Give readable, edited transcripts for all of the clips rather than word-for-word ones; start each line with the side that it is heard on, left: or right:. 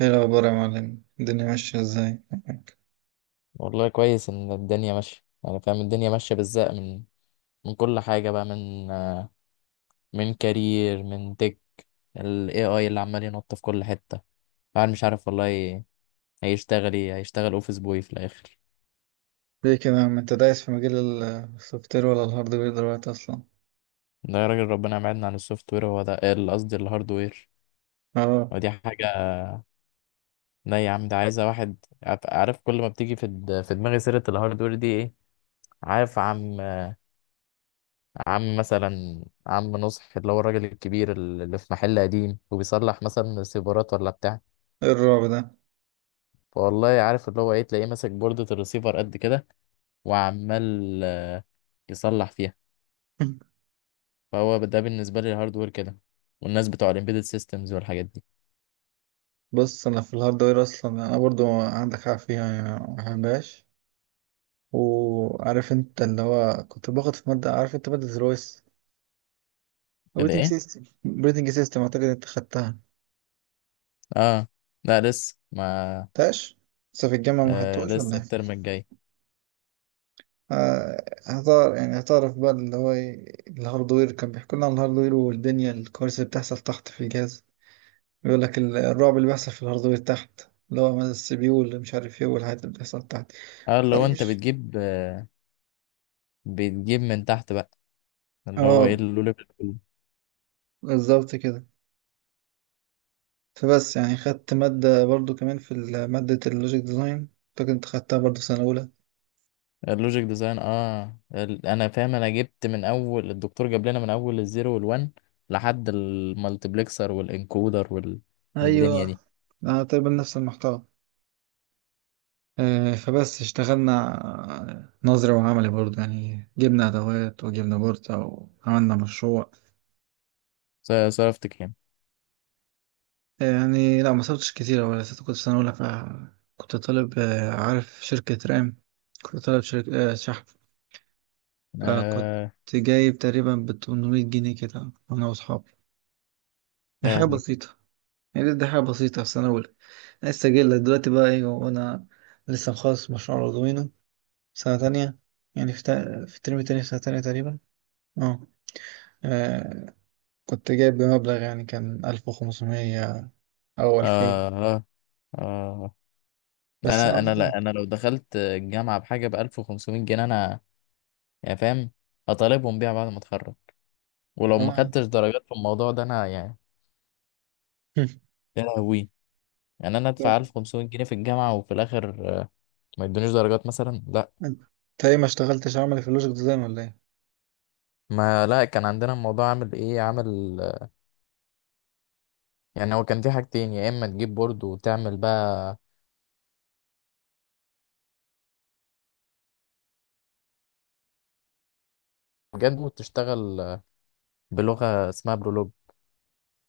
right: ايه الاخبار يا معلم؟ الدنيا ماشيه ازاي معاك؟
left: والله كويس ان الدنيا ماشيه، يعني فاهم. الدنيا ماشيه بالزق من كل حاجه بقى، من من كارير، من تك ال AI اللي عمال ينط في كل حته. الواحد مش عارف والله، هيشتغل ايه، هيشتغل اوفيس بوي في الاخر.
right: ليه كده يا عم؟ انت دايس في مجال السوفت وير ولا الهاردوير دلوقتي اصلا؟
left: ده يا راجل ربنا يبعدنا عن السوفت وير، هو ده قصدي الهارد وير،
right: اه،
left: ودي حاجه. لا يا عم، ده عايزه واحد عارف كل ما بتيجي في في دماغي سيره الهارد وير دي ايه. عارف عم مثلا عم نصح، اللي هو الراجل الكبير اللي في محل قديم وبيصلح مثلا سيبرات ولا بتاع.
right: ايه الرعب ده؟
left: والله عارف، اللي هو ايه، تلاقيه ماسك بوردة الريسيفر قد كده، وعمال يصلح فيها. فهو ده بالنسبة لي الهاردوير كده، والناس بتوع الامبيدد سيستمز والحاجات دي.
right: بص، انا في الهاردوير اصلا انا برضو عندك حق فيها يا حباش. وعارف انت اللي هو كنت باخد في ماده، عارف انت ماده الرويس،
left: كده
right: اوبريتنج
left: ايه؟
right: سيستم اوبريتنج سيستم اعتقد انت خدتها.
left: اه. لا لسه ما.
right: تاش، لسه في الجامعه ما
left: آه
right: خدتوش ولا
left: لسه
right: إيه؟
left: الترم الجاي.
right: آه، هزار يعني، هزار في بال اللي هو إيه، الهاردوير كان بيحكوا لنا عن الهاردوير والدنيا، الكوارث اللي بتحصل تحت في الجهاز. بيقول لك الرعب اللي بيحصل في الهاردوير تحت، اللي هو مثلا السي بي يو اللي مش عارف ايه، والحاجات اللي بتحصل تحت.
left: اه، اللي
right: طيب،
left: هو انت
right: ماشي.
left: بتجيب من تحت بقى، اللي هو ايه،
right: اه، بالظبط كده. فبس يعني خدت مادة برضو كمان في مادة اللوجيك ديزاين، كنت خدتها برضو في سنة أولى.
left: اللوجيك ديزاين. اه، انا فاهم، انا جبت من اول، الدكتور جاب لنا من اول الزيرو والوان لحد المالتيبلكسر والانكودر وال... والدنيا
right: ايوه،
left: دي.
right: أنا تقريبا نفس المحتوى. فبس اشتغلنا نظري وعملي برضه، يعني جبنا أدوات وجبنا بورصة وعملنا مشروع.
left: صرفت كام؟
right: يعني لا، ما صرفتش كتير ولا، لسه كنت في سنة أولى، فكنت طالب، عارف شركة رام، كنت طالب شركة شحن، فكنت
left: آه.
right: جايب تقريبا بتمنمية جنيه كده أنا وأصحابي. دي
left: يا
right: حاجة
left: هوي.
right: بسيطة، يعني دي حاجة بسيطة في سنة أولى. أنا لسه جاي لك دلوقتي بقى إيه، وأنا لسه مخلص مشروع أردوينو سنة تانية. يعني في في الترم التاني في سنة تانية تقريبا. اه، آه، كنت جايب بمبلغ يعني كان 1500 أو 2000.
left: آه. آه. آه.
right: بس أنا
left: أنا،
right: عامة
left: لا، أنا لو دخلت الجامعة بحاجة ب 1500 جنيه، أنا يعني فاهم هطالبهم بيها بعد ما أتخرج. ولو ما
right: آه.
left: خدتش درجات في الموضوع ده، أنا يعني. يا لهوي. يعني أنا
right: طب،
left: أدفع 1500 جنيه في الجامعة وفي الآخر ما يدونيش درجات مثلا؟ لا.
right: أنت أنت إيه، ما اشتغلتش عملي في اللوجيك ديزاين ولا إيه؟
left: ما لا، كان عندنا الموضوع عامل إيه، عامل يعني، هو كان في حاجتين، يا إما تجيب بورد وتعمل بقى بجد، وتشتغل بلغة اسمها برولوج.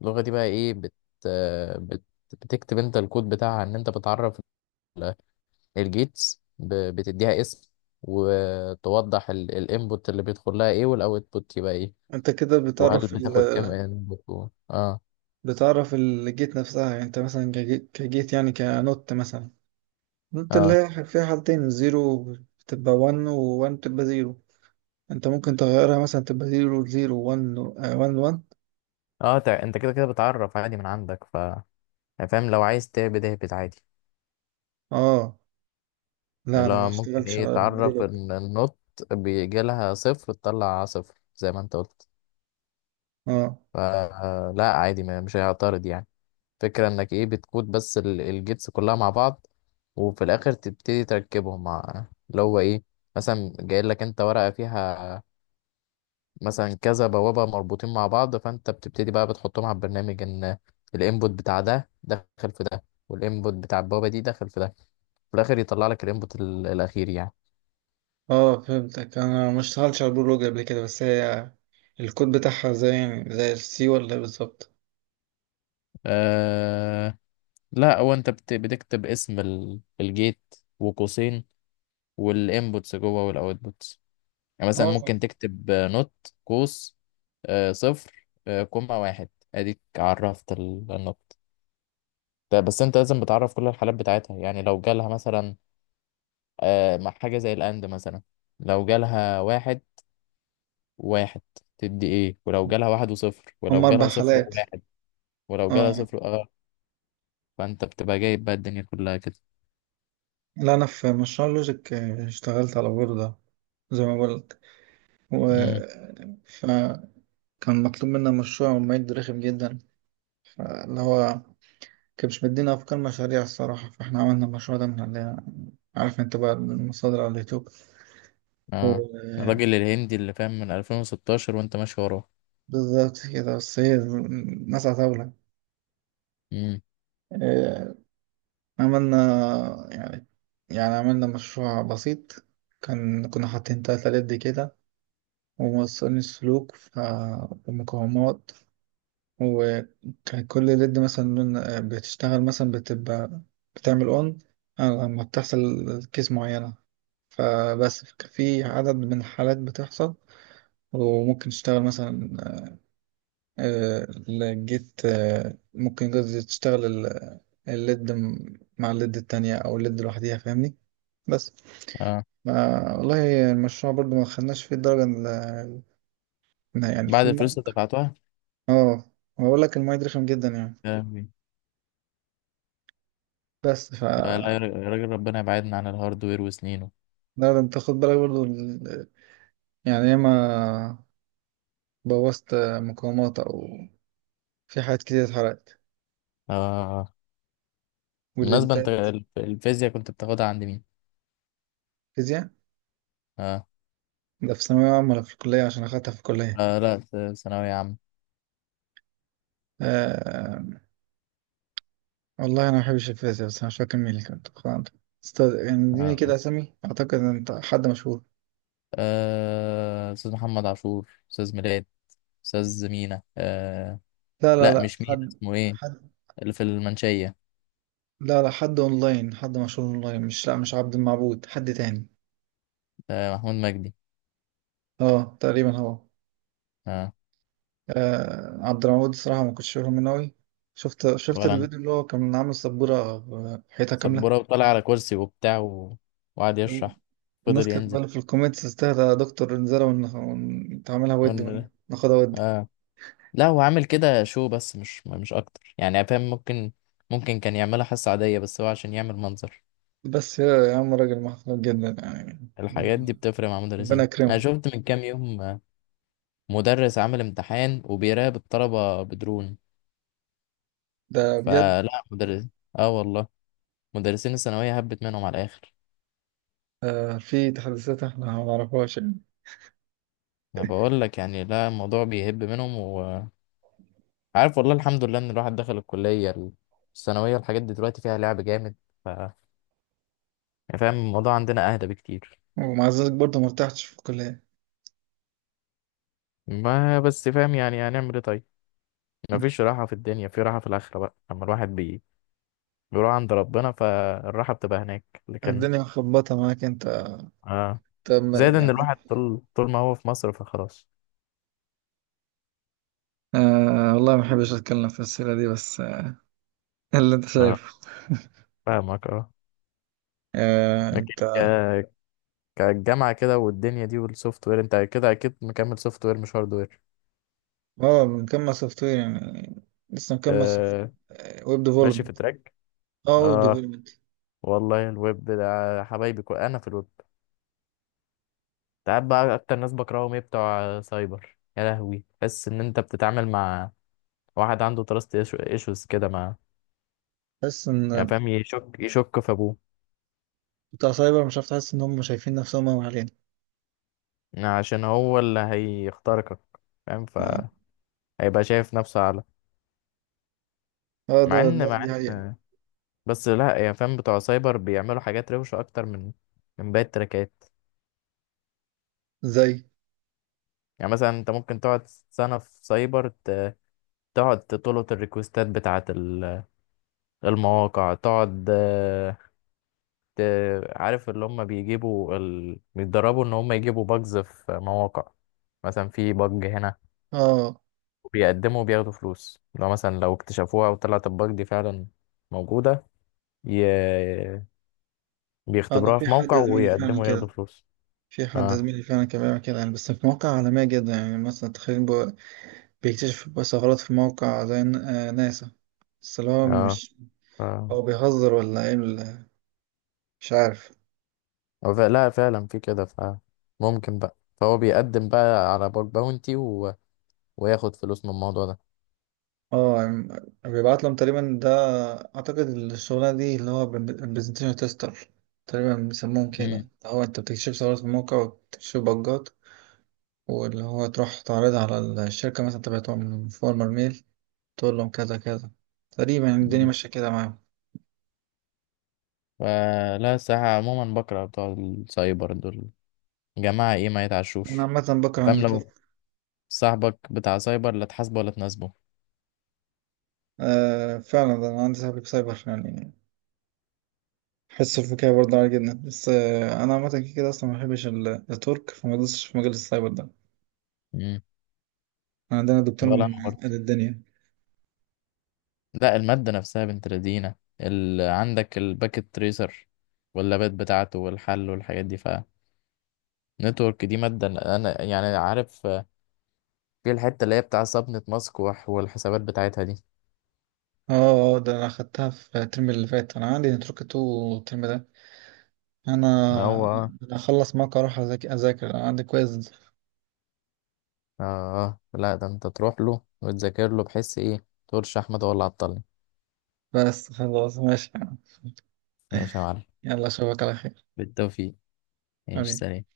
left: اللغة دي بقى ايه، بت... بتكتب انت الكود بتاعها، ان انت بتعرف ال- الجيتس، بتديها اسم، وتوضح الانبوت اللي بيدخل لها ايه والاوتبوت يبقى ايه.
right: أنت كده
left: وهل
right: بتعرف
left: بتاخد كام انبوت اه
right: بتعرف الجيت نفسها. يعني أنت مثلا كجيت، يعني كنوت مثلا، نوت اللي
left: اه.
right: هي فيها حالتين، الزيرو بتبقى 1 و1 بتبقى زيرو. أنت ممكن تغيرها مثلا تبقى زيرو زيرو 1 1 1.
left: اه، انت كده كده بتعرف عادي من عندك، ف يعني فاهم، لو عايز تهبد اهبد عادي.
right: آه، لا،
left: اللي
right: أنا ما
left: هو ممكن
right: اشتغلتش
left: ايه،
right: على
left: تعرف
right: البرودكت.
left: ان النوت بيجي لها صفر تطلع صفر زي ما انت قلت.
right: آه،
left: فلا عادي، مش هيعترض يعني. فكرة انك ايه، بتكود بس الجيتس كلها مع بعض، وفي الاخر تبتدي تركبهم مع اللي هو ايه. مثلا جاي لك انت ورقة فيها مثلا كذا بوابة مربوطين مع بعض، فانت بتبتدي بقى بتحطهم على البرنامج، ان الانبوت بتاع ده دخل في ده، والانبوت بتاع البوابة دي دخل في ده، في الاخر يطلع لك الانبوت الاخير يعني.
right: اه فهمتك. انا ما اشتغلتش على البرولوج قبل كده، بس هي الكود بتاعها زي، يعني زي السي ولا إيه بالظبط؟
left: آه لا، هو انت بتكتب اسم الجيت وقوسين، والانبوتس جوه والاوتبوتس. يعني مثلا
right: اه،
left: ممكن تكتب نوت قوس صفر كوما واحد، اديك عرفت النوت ده. بس انت لازم بتعرف كل الحالات بتاعتها، يعني لو جالها مثلا مع حاجة زي الاند مثلا، لو جالها واحد واحد تدي ايه، ولو جالها واحد وصفر،
right: هم
left: ولو
right: اربع
left: جالها صفر
right: حالات
left: وواحد، ولو جالها
right: اه،
left: صفر. اه. فانت بتبقى جايب بقى الدنيا كلها كده.
right: لا انا في مشروع لوجيك، آه، اشتغلت على بوردة زي ما قلت. و،
left: امم.
right: فكان مطلوب منا مشروع، ومعد رخم جدا، اللي هو كان مش مدينا افكار مشاريع الصراحة، فاحنا عملنا المشروع ده من اللي، عارف انت بقى، من المصادر على اليوتيوب.
left: اه،
right: و-
left: الراجل الهندي اللي فاهم من 2016 وانت ماشي وراه.
right: بالظبط كده، بس هي ناس عتاولة.
left: امم.
right: آه، عملنا، يعني، عملنا مشروع بسيط. كان كنا حاطين 3 لد كده، وموصلين السلوك ومقاومات. وكان كل لد مثلا بتشتغل مثلا، بتبقى بتعمل اون لما بتحصل كيس معينة. فبس كان في عدد من الحالات بتحصل، وممكن تشتغل مثلا، آه، الجيت، آه، ممكن قصدي تشتغل الليد مع الليد التانية، أو الليد لوحديها فاهمني. بس،
left: اه،
right: ما والله المشروع برضو ما خدناش فيه الدرجة يعني
left: بعد
right: الفول
left: الفلوس اللي
right: مارك.
left: دفعتها؟
right: اه، بقول لك الماية دي رخم جدا يعني. بس ف،
left: فلا يا راجل، ربنا يبعدنا عن الهاردوير وسنينه.
right: ده انت خد بالك برضو يعني ياما بوظت مقاومات، او في حاجات كتير اتحرقت
left: آه
right: واللي
left: بالمناسبة، انت
right: اتضايقت.
left: الفيزياء كنت بتاخدها عند مين؟
right: فيزياء؟
left: آه.
right: ده في ثانوية عامة ولا في الكلية؟ عشان أخدتها في الكلية.
left: آه، لا، ثانوية عامة.
right: آه، والله أنا ما بحبش الفيزياء، بس أنا مش فاكر مين اللي كان بتاخدها عندنا. استاذ يعني اديني كده
left: آه.
right: أسامي، أعتقد إن أنت حد مشهور.
left: آه، أستاذ محمد عاشور، أستاذ ميلاد، أستاذ مينا.
right: لا لا،
left: لا
right: لا
left: مش مينا، اسمه ايه،
right: حد،
left: اللي في المنشية.
right: لا لا، حد اونلاين، حد مشهور اونلاين، مش، لا مش عبد المعبود، حد تاني.
left: آه، محمود مجدي.
right: اه تقريبا هو.
left: آه.
right: آه، عبد المعبود الصراحة ما كنتش فاهم منه أوي. شفت
left: ولا أنا.
right: الفيديو اللي هو كان عامل سبورة حيطة كاملة.
left: سبورة، وطلع على كرسي وبتاع وقعد يشرح،
right: الناس
left: فضل
right: كانت
left: ينزل.
right: بقى في الكومنتس، استهدى يا دكتور، انزلها ونتعاملها ود،
left: ولا-
right: ناخدها ود.
left: آه لا، هو عامل كده شو، بس مش اكتر يعني، فاهم. ممكن كان يعملها حصة عادية، بس هو عشان يعمل منظر.
right: بس يا عم راجل محترم جدا يعني،
left: الحاجات دي
right: ربنا،
left: بتفرق مع
right: ربنا
left: مدرسين، انا
right: يكرمه
left: شفت من كام يوم مدرس عامل امتحان وبيراقب الطلبة بدرون.
right: ده بجد.
left: فلا مدرس. اه والله، مدرسين الثانوية هبت منهم على الاخر.
right: آه، في تحديثات احنا ما نعرفهاش يعني.
left: انا بقول لك يعني، لا، الموضوع بيهب منهم وعارف، والله الحمد لله ان الواحد دخل الكلية. الثانوية الحاجات دي دلوقتي فيها لعب جامد، ف يعني فاهم الموضوع عندنا اهدى بكتير.
right: ومع ذلك برضه ما ارتحتش في الكلية.
left: ما بس فاهم، يعني هنعمل ايه طيب. مفيش راحة في الدنيا، في راحة في الآخرة بقى، لما الواحد بيروح عند ربنا فالراحة بتبقى هناك، لكن.
right: الدنيا مخبطة معاك انت.
left: آه.
right: طب
left: زائد إن
right: يعني،
left: الواحد طول ما هو في مصر فخلاص.
right: آه والله ما بحبش اتكلم في السيرة دي، بس آه، اللي انت
left: آه.
right: شايفه.
left: فاهمك. آه،
right: آه،
left: لكن
right: انت،
left: كالجامعة كده والدنيا دي والسوفت وير، أنت كده أكيد مكمل سوفت وير مش هارد وير.
right: اه مكمل سوفت وير يعني، لسه
left: ت...
right: مكمل سوفت، ويب
left: ماشي في
right: ديفلوبمنت.
left: تراك.
right: اه، ويب
left: آه.
right: ديفلوبمنت.
left: والله الويب ده حبايبي، أنا في الويب. أنت عارف بقى أكتر ناس بكرههم إيه؟ بتوع سايبر. يا لهوي، تحس إن أنت بتتعامل مع واحد عنده تراست ايشوز كده، ما
right: حاسس ان
left: يعني فاهم، يشك في ابوه.
right: بتاع سايبر، مش عارف، تحس ان هم شايفين نفسهم قوي علينا.
left: عشان هو اللي هيخترقك، فاهم،
right: اه،
left: فهيبقى شايف نفسه اعلى.
right: آه، ده
left: مع
right: ده
left: ان مع
right: دي حقيقة.
left: ان بس لا، يعني فاهم، بتوع سايبر بيعملوا حاجات روشة اكتر من باقي التراكات.
right: زي،
left: يعني مثلا انت ممكن تقعد سنة في سايبر، تقعد تطلب الريكوستات بتاعة المواقع، تقعد عارف اللي هم بيجيبوا بيتدربوا ان هم يجيبوا باجز في مواقع، مثلا في باج هنا،
right: اه،
left: بيقدموا وبياخدوا فلوس لو مثلا لو اكتشفوها وطلعت الباج دي فعلا موجودة. ي...
right: آه، انا
left: بيختبروها
right: في
left: في
right: حد
left: موقع
right: زميلي فعلا
left: ويقدموا ياخدوا
right: كده.
left: فلوس.
right: في حد
left: اه.
right: زميلي فعلا كان بيعمل كده يعني، بس في مواقع عالمية جدا يعني، مثلا تخيل، بيكتشف ثغرات في موقع زي آه، ناسا. بس اللي هو
left: اه.
right: مش،
left: اه.
right: هو بيهزر ولا ايه مش عارف.
left: لا، فعلا في كده، ف ممكن بقى، فهو بيقدم بقى على باج باونتي وياخد فلوس من الموضوع ده.
right: اه، بيبعت لهم تقريبا. ده اعتقد الشغلانه دي اللي هو برزنتيشن تيستر تقريبا بيسموهم كده.
left: امم.
right: هو انت بتكشف ثغرات في الموقع وبتكشف بجات، واللي هو تروح تعرضها على الشركه، مثلا تبعتهم فورمر ميل، تقول لهم كذا كذا. تقريبا يعني الدنيا ماشيه كده معاهم.
left: لا، الصراحة عموما بكره بتوع السايبر دول، جماعة ايه، ما
right: انا
left: يتعشوش.
right: عامه بكره
left: فاهم،
right: النتورك.
left: لو صاحبك بتاع سايبر لا تحاسبه ولا تناسبه.
right: آه فعلا، ده انا عندي صاحبي في سايبر يعني، حس الفكاهة برضه عالي جدا. بس آه، انا عامه كده اصلا ما بحبش النتورك، فما دوستش في مجال السايبر ده.
left: امم.
right: عندنا دكتور
left: ولا انا
right: معقد
left: برضه.
right: الدنيا.
left: لا، المادة نفسها بنت لذينة، عندك الباكت تريسر واللابات بتاعته والحل والحاجات دي. فنتورك دي مادة، أنا يعني عارف في الحتة اللي هي بتاع صبنة مسكوح والحسابات بتاعتها دي.
right: اه، ده انا اخدتها في الترم اللي فات، انا عندي نتركة تو الترم ده. انا
left: إن هو
right: انا اخلص معاك اروح اذاكر، انا عندي كويز.
left: لا، ده أنت تروح له وتذاكر له، بحيث إيه تقولش أحمد هو اللي عطلني.
right: بس خلاص، ماشي.
left: ماشي يا معلم.
right: يلا اشوفك على خير،
left: بالتوفيق. ماشي
right: حبيبي.
left: سلام.